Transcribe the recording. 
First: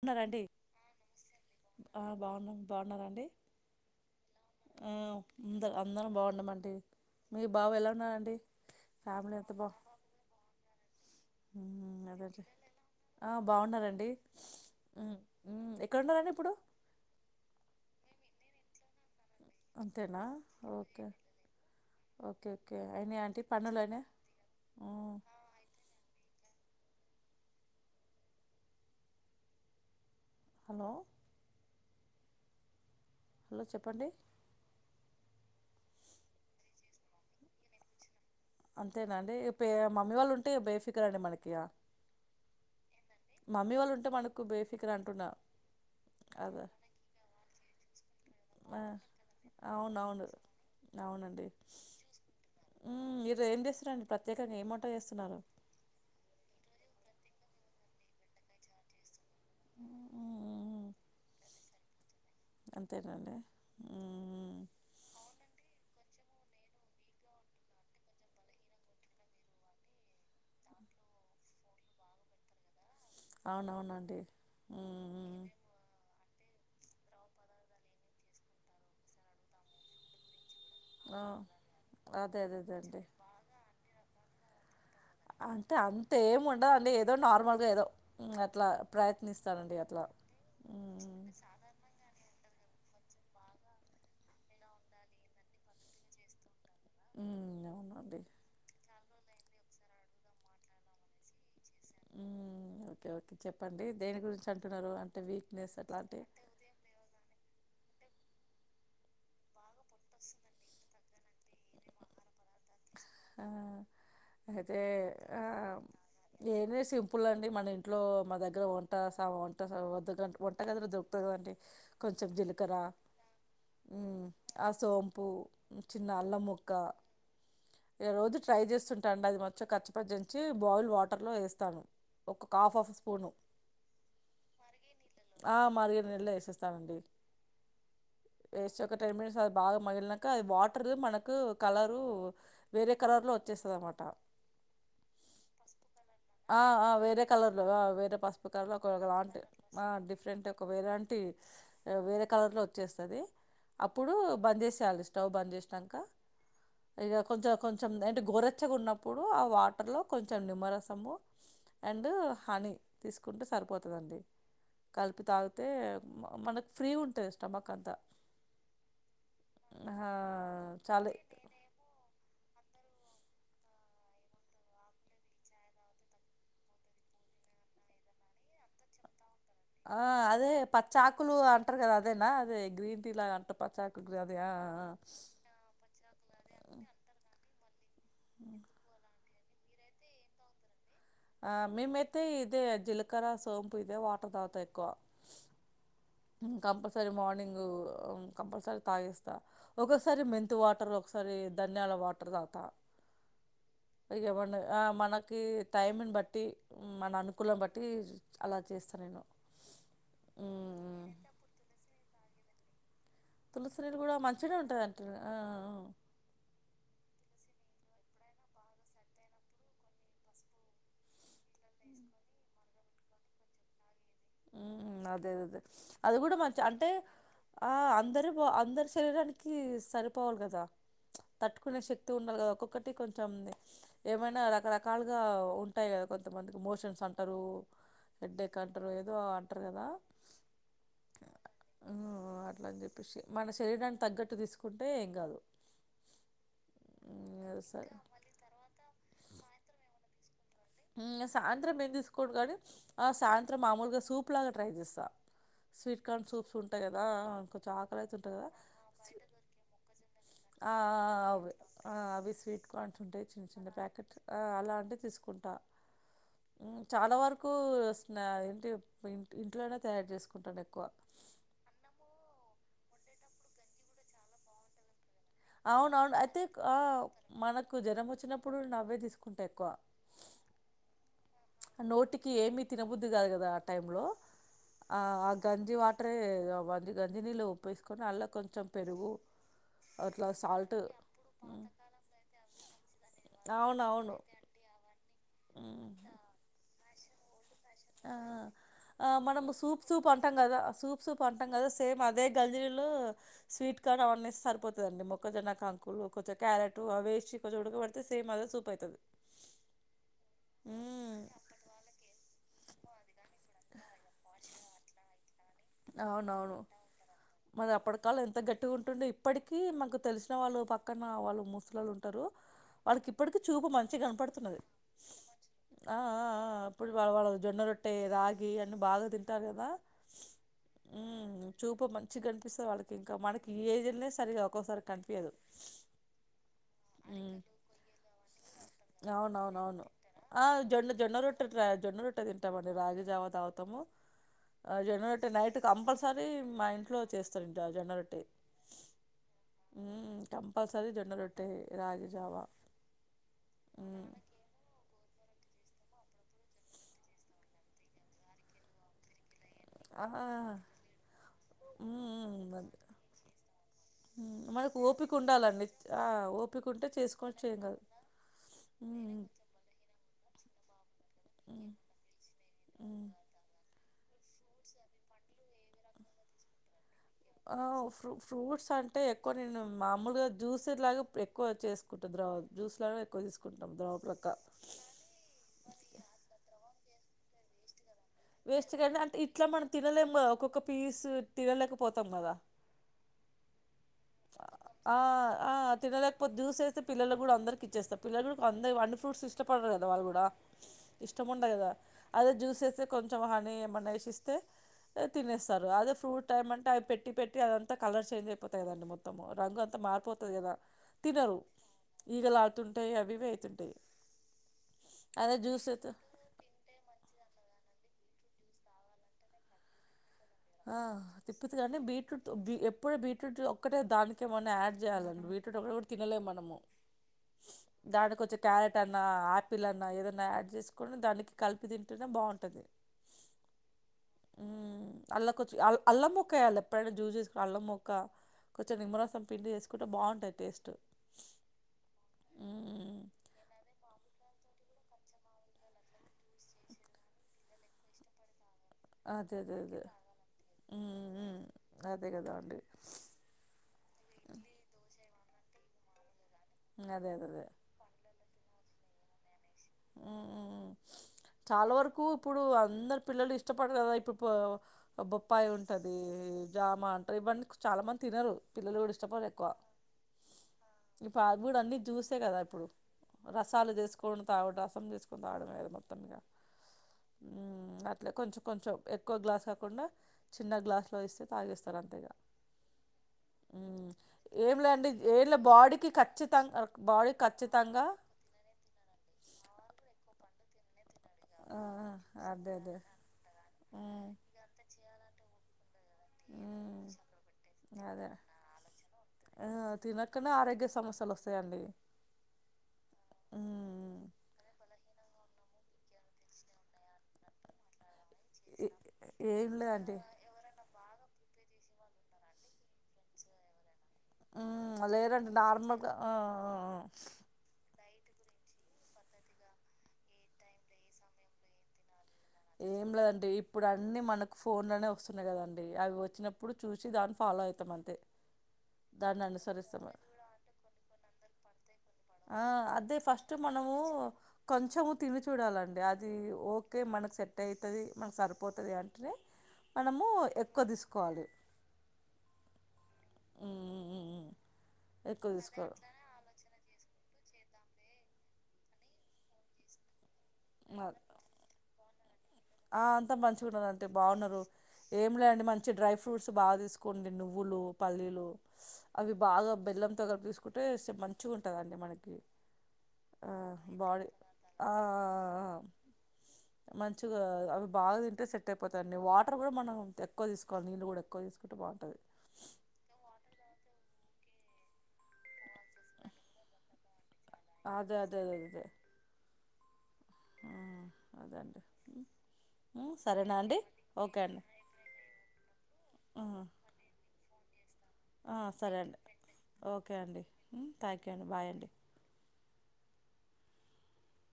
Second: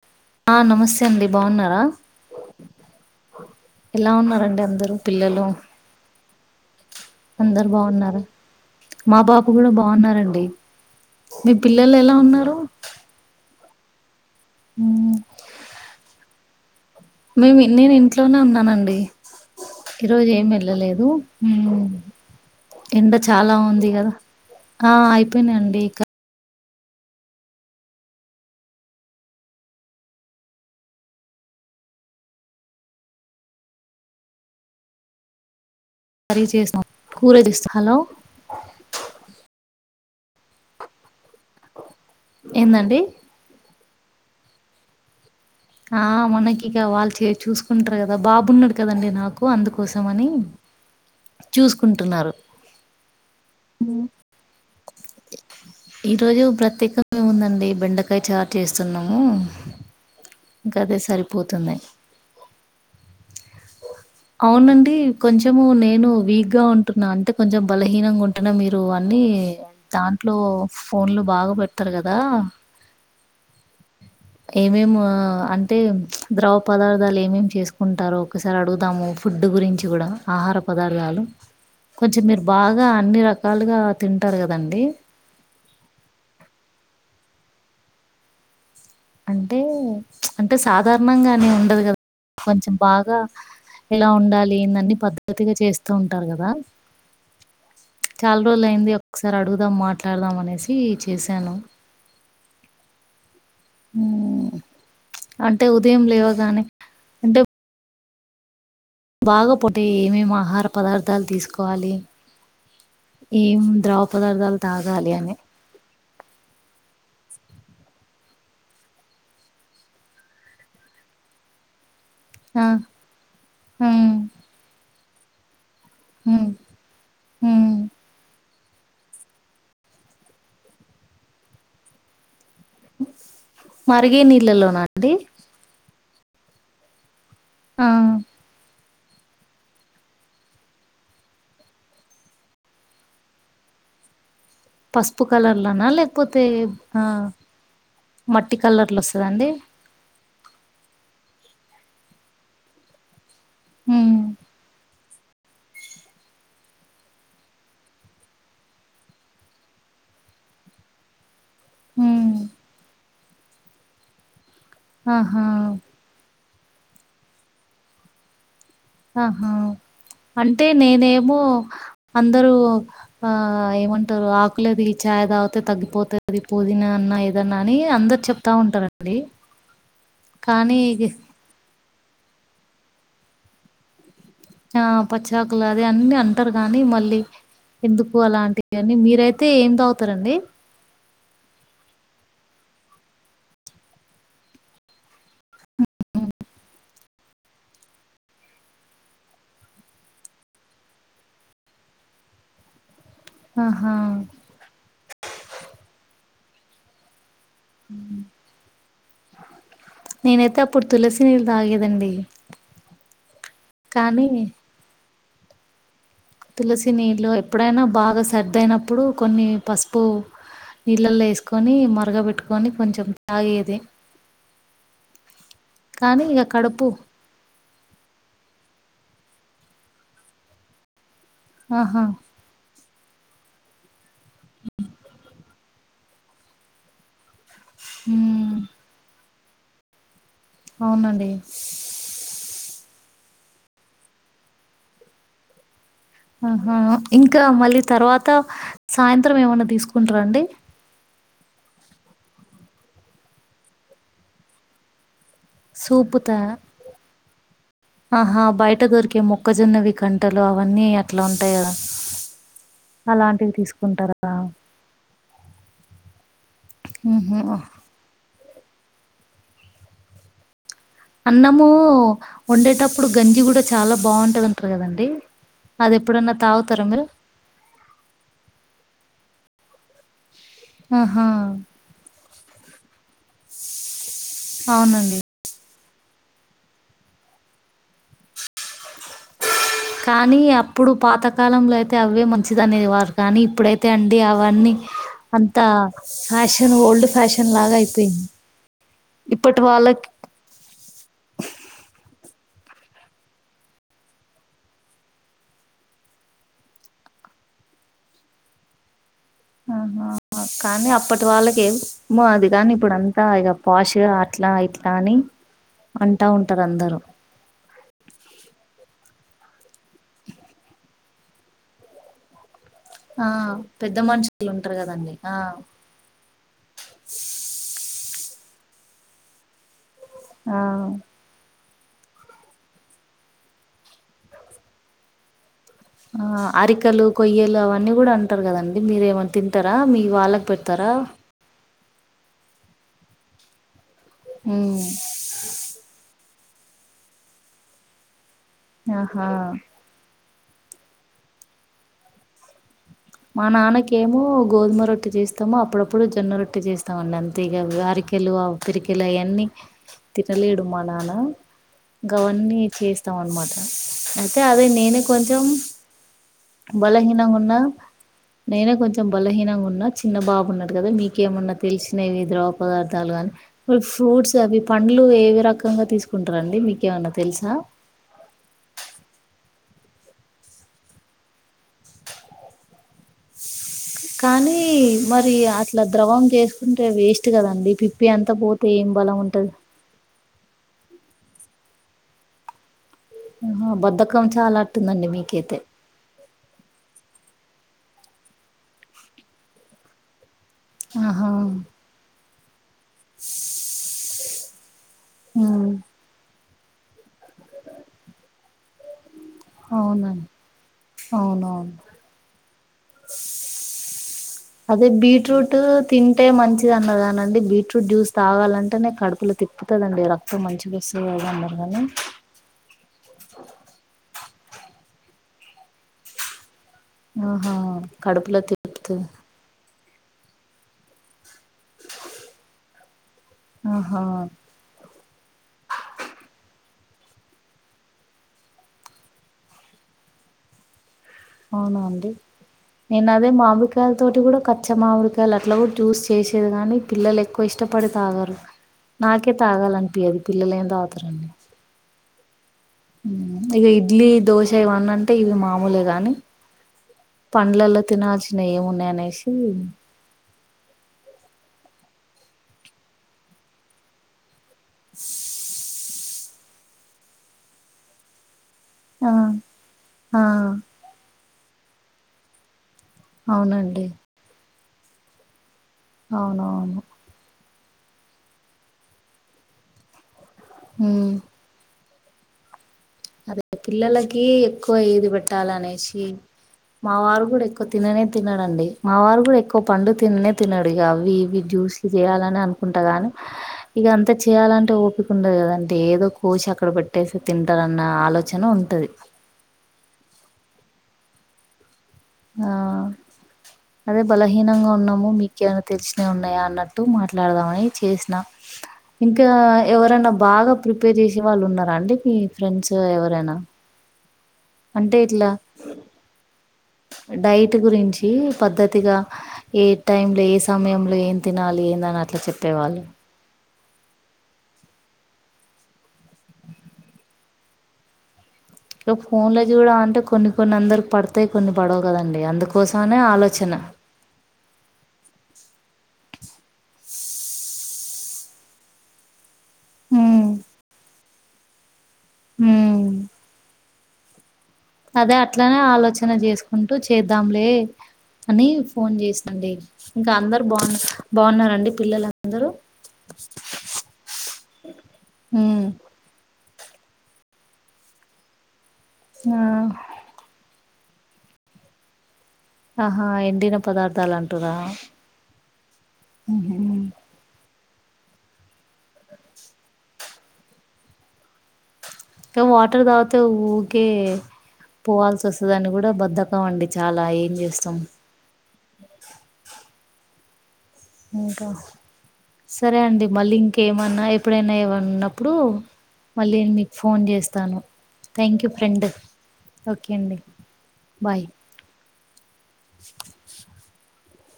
ఉన్నారాంది ఆ నమస్తే అండి బాగున్నారా ఆ బాగున్నం బాగున్నారండి. ఎలా ఉన్నారండి ఆ అందరూ పిల్లలు అందర్ అందరం బాగున్నారండి. మీ అందరు బాబు ఎలా బాగున్నారా ఉన్నారండీ? మా ఫ్యామిలీ బాబు అంత కూడా బా బాగున్నారండి మీ పిల్లలు ఎలా ఉన్నారు? బాగున్నారంండి ఉమ్ మ్మ్. ఉమ్ ఎక్కడున్నారండి ఇప్పుడు మేము నేను ఇంట్లోనే ఉన్నానండి అంతేనా ఈరోజు ఏం ఓకే వెళ్ళలేదు, ఉమ్ ఓకే ఓకే ఎండ అయినాయా ఆంటీ చాలా పనులు ఉంది అయినాయా కదా ఆ అయిపోయినాండి క హలో హలో చెప్పండి. సరీ చేసాం కూరదిస్త హలో అంతేనాండి పె మమ్మీ వాళ్ళు ఉన్ టె బేఫికర్ అండి మనకి ఈగ ఏందండి మమ్మీ వాళ్ళు ఉంటే అంటే మనకు బేఫికర్ అంటున్నా. ఆ మనకి అదే ఇగ వాళ్ చే చూస్ ఉంటర్ కదా నా బాబున్నడు ఆ, కదండి నాకు అందుకోసం అని అవునవును అవునండి చూసుకుంటున్నారు మ్ ఈరోజు ఏం చేస్తున్నారండి ప్రత్యేకంగా ఏం వంట చేస్తున్నారు. ఉందండి బెండకాయి చార్ చేస్తున్నాము. ఇంక మ్మ్. అదే సరిపోతున్నయి. అంతేనండి. హ్మ్. అవునండి కొంచము నేను వీక్గా ఉంటున్నా అంటే కొంచం బలహీనంగా ఉంటన్నా మీరు అన్ని దాంట్లో ఫోన్లు బాగా పెడతారు కదా అవునవునండి. ఏమేం హ్మ్. అంటే ద్రవ పదార్థాలు ఏమేమి చేసుకుంటారో ఒకసారి అడుగుదాము ఫుడ్ గురించి గుడా ఆహార ఆ! పదార్థాలు కొంచం అదే మీరు అదే అదే బాగా అండి. అన్ని రకాలుగా తింట అంటారు కదండీ. అంటే అంత ఏం ఉండదండి ఏదో నార్మల్గా ఏదో అట్ల అంటే అంటే హ్మ్. సాధారణంగానే ఉండదు కదా కొంచం బాగా ఎలా ఉండాలి. ఏం దన్ని పద్ధతిగా చేస్తూ ఉంటారు కదా హ్మ్. అవునండి. చాల్ రోజులైంది. ఒకసారి అడుగుదాం మాట్లాడదాం అనేసి చేసాను. మ్ ఓకే ఓ చెప్పండి దేని గురించి హ్మ్. అంటున్నారు అంటే వీక్నెస్ ఉదయం అట్లాంటి లేవగానే అంటే బాగా పొ టే ఏమేం ఆహార పదార్ దాల్ తీసుకోవాలి. ఆ ఏం ద్రవ పదార్థాలు అయితే తాగాలి అని ఆ ఏన్లే సింపుల్ అండి మన ఇంట్లో మా దగ్గర వంట సా వంట వ వంట గదిలో దొరుకుతద్ కదండి. కొంచం ఆ! జీలకర హ్మ్. ఆ సోం పూ చిన్న అల్లం హ్మ్. ముక్క హ్మ్. ఈ రోజు ట్రై చేస్తుంటా అండి అది మంచిగ కచ్చపచ్చ దంచి బాయిల్డ్ వాటర్లో ఏస్తాను. ఒక్కొక్క హాఫ్, హాఫ్ మరిగే నీళ్ళల్లోనా అండి [inaudible] యేసేస్తానండి. ఆ ఒక టెన్ మినట్స్ అది బాగా మగిలినంక అది వాటర్ మనకు కలరూ వేరే కలర్లో వచ్చేస్తదన్నమాట. పసుపు కలర్లోనా లేకపోతే ఆ ఆ వేరే కలర్లో ఆ వేరే పసుపు మట్టి కలర్లు కలర్లో ఒక లాంటి వస్తదండి ఆ డిఫరెంట్ ఒక వేరేంటి వేరే కలర్ లో వచ్చేస్తుది అప్పుడు హ్మ్ బంద్ చేసేయాలి స్టవ్ బంద్ చేసాక అకా కొ కొంచెం అంటే గోరెచ్చగా ఉన్నప్పుడు ఆ వాటర్లో కొంచెం నిమ్మరసము అండ్ హ్మ్ హని తీసుకుంటే సరిపోతదండి కలిపి ఆహా తాగితే మనకు ఫ్రీ ఉంటాది స్టమక్ అంతా ఆహా ఆ అంటే చాలు నేనేమో అందరూ ఆ ఏమంటారు ఆకులేది చాయ్ తాగితే తగ్గిపోతది పుదీనా అన్నా ఏదన్నా అని అందరు చెప్తా ఉంటారండి ఆ అదే కానీ పచ్చాకులు అంటరు కదా అ అద అే గ్రీన్ టీ లా కంట పచ్చాకు ఆ పచ్చాకులు అద అన్ని అంటారు కాగానీ మళ్ళీ ఎందుకు అలాంటి అన్నీ మీరై తే ఏం తవుతారండి మేమైతే ఇదే జీలకర్ర సోంపు ఇదే వాటర్ తాగుతా ఎక్కువ కంపల్సరీ మార్నింగ కంపల్సరీ తాగిస్తా ఒోసారి మెంతు వాటర్ ఒకసారి ధన్యాల వాటర్ తాగుతా ఆహా ఇగ చెపండి ఆ మనకు కే టైంని బట్టి మన అను అలా చేస్తాను నేను నేనైతె అప్పుడు ఉమ్. తులసి నీళ్ళు తాగేదండి తులసి నీళ్ కూడా మంచినే ఉంటుందండి కానీ తులసి నీళ్ళు ఎప్పుడైనా బాగా సర్దయినప్పుడు కొన్ని పసుపు నీళ్ళల్లో ఏసుకొని మరగబెట్టుకొని కొంచెం తాగేది ఉ అదే అదే అది కానీ కూడా ఇక మంచి కడుపు అంటే ఆ అందరు బ అందరు చేళడానికి సరిపోవాలి కదా తట్టుకునే ఆహా శక్తి ఉండాలి కదా ఒక ఒకటి కొంచెం ఏమైనా రకరకాలుగా ఉంటాయి కదా కొంతమందికి మోషన్స్ అ అరు ఎడ్డే కంటర్ ఉమ్ ఆటర్ కదా అవునండి ఆ మన శరీరాన్ని తగ్గట్టు తీసుకుంటే ఏం కాదు ఆహా ఇంకా ఉమ్, మళ్ళీ సరే తర్వాత సాయంత్రం ఏమన్నా తీసుకుంటారాండి సాయంత్రం ఏము తీసుకోం కానీ సాయంత్రం మామూలుగా సూప్ లాగా ట్రై చేస్తాను స్వీట్ సూపు కార్న్ త సూప్స్ ఉంటాయి కదా చాక్ల ఉంటు కద ఆహా బయట దొరికే మొక్కజొన్నవి కంటలు ఆ ఆ అవన్నీ అట్లా అవి ఉంటాయి కదా ఆ అవి స్వీట్ కార్న్స్ ఉంటాయి చిన్న అలాంటివి చిన్న ప్యాకెట్ తీసుకుంటారా ఆ అలా అంటే తీసుకుంట చాలా వరకు ఉహు ట ఇ ఇంట్లోనే తయారు చేసుకుంటాను ఎక్కువ అన్నము వండేటప్పుడు గంజి కూడా చాలా బాగుంటదింటారు కదండి అది అవున అవును ఎప్పుడన్నా అయితే ఆ తాగుతారా మీరు మనకు జ్వరం వచ్చినప్పుడు నవ్వే తీసు తీూసుకుంటే ఎక్కువ ఆహా నోటికి ఏమిీ తినబద్దు దు కాద ఆ టైంలో అవునండి గంజి అంటరే అ గంజ నీళ్ళు ఉప్పుేసుకొని అల్లా కొంచెం పెరుగు అట్లా కానీ సాల్ట్ అప్పుడు హ్మ్. పాతకాలంలో అయితే అవే మంచిదనేవారు కానీ ఇప్పుడైతే అండి అవునవును. అవన్నీ అంతా హ్మ్. ఆష ఓల్డ్ ఫ్యాషన్ లాగా ఆ అయిపోయింది ఆ మనము ఇప్పటి సూప్ సూప్ వాళ్ళకి అంటాం కదా సూప్ సూప్ అంటాం కదా సేమ్ అదే గల్జీలో స్వీట్ కార్ట్ అవన్న సరిపోతుదండి మొక్కజొన్న కాంకులు కొంచెం క్యారెట్ అవిసి కొంచెం ఉడకబడితే సేమ్ అదే సూపు అవుతుది ఆహా కానీ అప్పటి మ్మ్ వాళ్ళకిమి మాది కానీ ఇప్పుడ అంతా ఇక పాష్ అట్లా ఇట్లా అని అంటా అవునవును ఉంటారు అందరూ మరి అప్పటికాలం ఎంత గట్టిగుంటుండే ఇప్పటికి మనకు తెలిసిన వాళ్ళు పక్కన వాళ్ళు ముసలాలు ఉంటారు వాళ్ళకి ఆ ఇప్పటికిీ చూపు పెద్ద మంచిగా మనుషులు కనపడుతున్నది ఉంటారు కదండి ఆ ఆ ఆ ఆ ఇప్పుడు వా వాళ్ళ జొన్న రొట్టె రాగి గియన్ని బాగా తింటారు కదా ఆ చూపు మంచిగా కనిపిస్తుంది వాళ్ళకి ఇంకా మనకి ఏజ్నే సరిగగా ఒక్కోసారి కనిపించదు ఆ అరికలు మ్మ్ కొయ్యలు అవన్నీ కూడా అంటారు కదండి మీరేమన్నా తింటారా అవునవునవును మీ ఆ వాళ్ళకు పెడతారా జొన్న రట్ట తింటామండి రాగి జావాద్ అవుతాము ఉమ్ జనరేట్ నైట్ కంపల్ సార్ మీ మా ఇంట్లో చేస్తారు ఇంట జండరట్టటి ఆహా కంపల్సరి జొండ రొట్టే రాగి జావా మా మ్మ్ నాన్నకేమో గోధుమ రొట్టటి చేస్త మొత్తాము అప్పుడప్పుడు జొన్న రొట్టటి చేస్తామండి అంతే ఇక అరికెలు పిరికెలు అవన్నీ ఆ తినలేడు మా నాన్న ఇంకా మ్మ్ అవన్నీ అదే చేస్తాం అనమాట మ్మ్ అయితే అదే మనకు నేనే ఓపిక కొంచెం ఉండాలండి ఆ ఓపిక ఉంటే బలహీనంగా ఉన్న చేసుకోవచ్చు ఏం కాదు నైనే కొంచెం మ్మ్ బలహీనంగున్న చిన్న బాబున్నడు కదా మీకేమన్నా తెలిసినవి ద్రవ మ్మ్ పదార్థాలు గానీ ఫ్రూట్స్ అవి పండ్లు ఏ రకంగా తీసుకుంటారం అడి మీ ఆ ఫ ఫ్రూట్స్ అంటే ఎక్కువ కొన్ని నేను మామూలుగా జ్యూస్ లాగా ఎక్కువ చేసుకుంటు ద్రవ జ్యూస్ లాగా ఎక్కువ తీసుకుంటా కానీ మరి అట్లా ద్రవం చే కుంటే వేస్ట్ కదండి పి వేస్ట్గా అంటే బలం ఇట్లా ఉంటది మనం తినలేము ఒక ఒక పీసు తినలేకపోతాం కదా హ వద్ద పకం చాలా అట్టుందండి మీకైతే ఇ చూేస్తే పిల్లలు కూడా అందరికి ఇచ్చేస్తారు పిల్లలు కూడా అందరు అం ఫ్రూట్స్ ఇష్టడారు కద వాళ్ళు కూడా ఆహా ఇష్టముండ కదా అది జ్యూసెస్ కొంచెం హాని ఏమన్నాేషిస్తే తినేస్తారు ఉమ్ అదే ఫ్రూట్ మ అంట అవి పెట్టి పెట్టి అదంతా కలర్ చేంజ్ అయిపోతాదండి మొం అవునండి మారిపోతుంది కదా తినరు అవునవును ఈగలు ఆడుతుంటాయి అవి ఇవి అవుతుంటాయి అదే బీట్రూట్ జ్యూస్ అయితే తింటే మంచిదన్నాదానండి బీట్రూట్ ఫ్రూట్ జ్యూస్ తాగాాలంటేనే కడుపులు తిప్పుతుందిండి రక్ ఆ తిప్పుదు కానీ బీట్రూట్ ఎప్పుడ బీట్రూట్ ఒక్కటే దానికి ఓకే మన్నయాడ్ చేయాలంట ఒక కూడా తినలేము మనము ఆహా దానికి కొంచెం కడుపులో క్యారెట్ అన్నా తిప్పుతది ఆపిల్ అన్నా ఏదన్న యాడ్ చేసుకొని దానికి కలిపి తింటూనే బాగుంటది ఆహా అల్లా కొంచెం అల్ల అల్లం ముక్క వెయ్యాలి ఎప్పుడైనా జ్యూస్ చేసుకుని అల్లం ముక్క కొంచెం నిమ్మరసం పిండి చేేసుకుంటే బాగుంటది టేస్ట్ అవునా అండి మ్మ్. నేను అదే మా అంబికయారి తోటి కూడా పచ్చ మామిరికాయలు అట్లా కూడా జ్యూస్ చేసేది కాగానీ పిల్లలు ఎక్కువ ఇష్టపడి తాగరు నాకే అదే అదే అదే తాగాలనిపి అది పిల్లలు ఏం తాగుతారండి మ్మ్, అదే కదా అండి. హ్మ్ ఇగ ఇడ్లీ దోశ ఇవన్న అంటే ఇవి మామూలే గాని. అదే అదే అదే పంలేలో తినాజిన ఉన్నానే సీ చాలా వరకు ఇప్పుడు అందరు పిల్లలు ఇష్టపడారు కదా ఇప్పుడు బొప్పాయి ఉంటా ది జామా అంటారు ఇవన్నీ చాలా మంది తినరు పిల్లలు కూడా ఆ ఇష్టపోలే ఎక్కువ ఆ పావుడు అన్ని చూసే కదా ఇప్పుడు రసాలు తీసుకొని తాగుట చేసుకుంటారు ఆడమే అవునువును. అట్లా కొంచెం కొంచెం ఎక్కువ గ్లాస్ కాకుండా చిన్న గ్లాస్ లో ఉమ్ ఇస్తే తాగేస్తారు అంతే ఇక అదే హ్మ్. పిల్లలకి ఏం ఎక్కువ లేండి ఏది ఏంలే పెట్టాలి బాడీకి అనేసి ఖచ్చితంగా మా బాడీకి వారు కూడా ఎక్కువ ఖచ్చితంగా తిననే తినడండి మా వారు కూడా ఎక్కువ పండు తిననే. తినడు ఇ అవి ఇవి ఆ! జ్యూస్లు చేయాలని అదే అదే. అనుకుంటా గానీ ఇగ అంత హ్మ్. చెయాలంటే ఓపిక ఉండదు కదంటే ఏదో కోసి అక్కడ పెట్టేసి తింటారు. హ్మ్. నా ఆలోచన ఉంటది. అన్ని ఆరోగ్య సమస్యలు వస్తయండి. ఆ అదే హ్మ్. బలహీనంగా ఉన్నాము మీ కెమనా తెలిసినయి ఉన్నాయా అన్నట్టు మాట్లాడదామని చేసి ఎ ఇంకా ఏం లేదండి. ఎవరైనా బాగా ప్రిపే. పే చేసి వాళ్ళు ఉన్నారా అండి మీ ఫ్రెండ్స్ ఎవరైనా. అంటే లేదండి నార్మల్ గా ఆహ్ ఆహ్ పద్దతిగా ఏ టైమ్ లో ఏ సమయంలో ఏం తినాలి ఏందన ఏం లేదంటే ఇప్పుడు అన్నీ మనకు ఫోన్లోనే వస్తున్నాయి కదండి అవి వచ్చినప్పుడు చూసి దాన్ని ఫాలో అవుతాం అంతే. దాన్ని ఫోన్ కి కూడా అనుసరిస్తాం అంటే కొన్ని కొన్ని అందరు పడతాయి కొన్ని. పడవ్ కదండి అందుకోసమనే ఆలోచన. కొంచము తిని చూడాలండి అది ఓకే మనకు సెట్ అయితది మనకు సరిపోతుంది అంటేనే మనము ఎక్కువ తీసు కాదు హ్మ్. అదే ఎక్కువ అట్లనే తీసుకోరు ఆలోచన చేసుకుంటూ చే ద్దాలే అని ఫోన్ చేసి అండి ఇంకా అందరు. బా మరి బాగున్నారండి పిల్లలు ఆ అంతా మంచిగున్నారు అంటే బాగున్నారు ఏం లేండి ఉమ్ మంచి డ్రై ఫ్రూట్స్. బాగా తీసుకోండి నువ్వులు పల్లీలు. అవి ఆ బాగా బెల్లం కలిపి తీసుకుంటే మంచిగా ఉంటుందిండి మనకి ఆహా ఆ ఎండిన బాడీ పదార్థాలంటురా ఆ ఊహూ అవి బాగా తింటే సెట్ అయిపోతాయిండి వాటర్ కూడా మనం ఎక్కువ తీసుకోవాలి నీళ్ళు కూడా ఎక్కువ తీసుకుంటే బాగుంటది ఇక వాటర్ తావాతే ఊరికే పోవాల్సి వస్తుంది అని కూడా బద్దకం అండి చాలా ఏం చేస్తాం అది అదే ఇదే ఇంకా అదండి సరే అండి మళ్ళీ సరేనా అండి ఇంకేమన్నా ఓకే అండి ఎప్పుడైనా ఏమన్నప్పుడు మళ్ళీ మీకు ఫోన్ చేస్తాను తాను ఆ సరే అండి ఓకే అండి థ్యాంక్ యూ అండి బాయ్ అండి.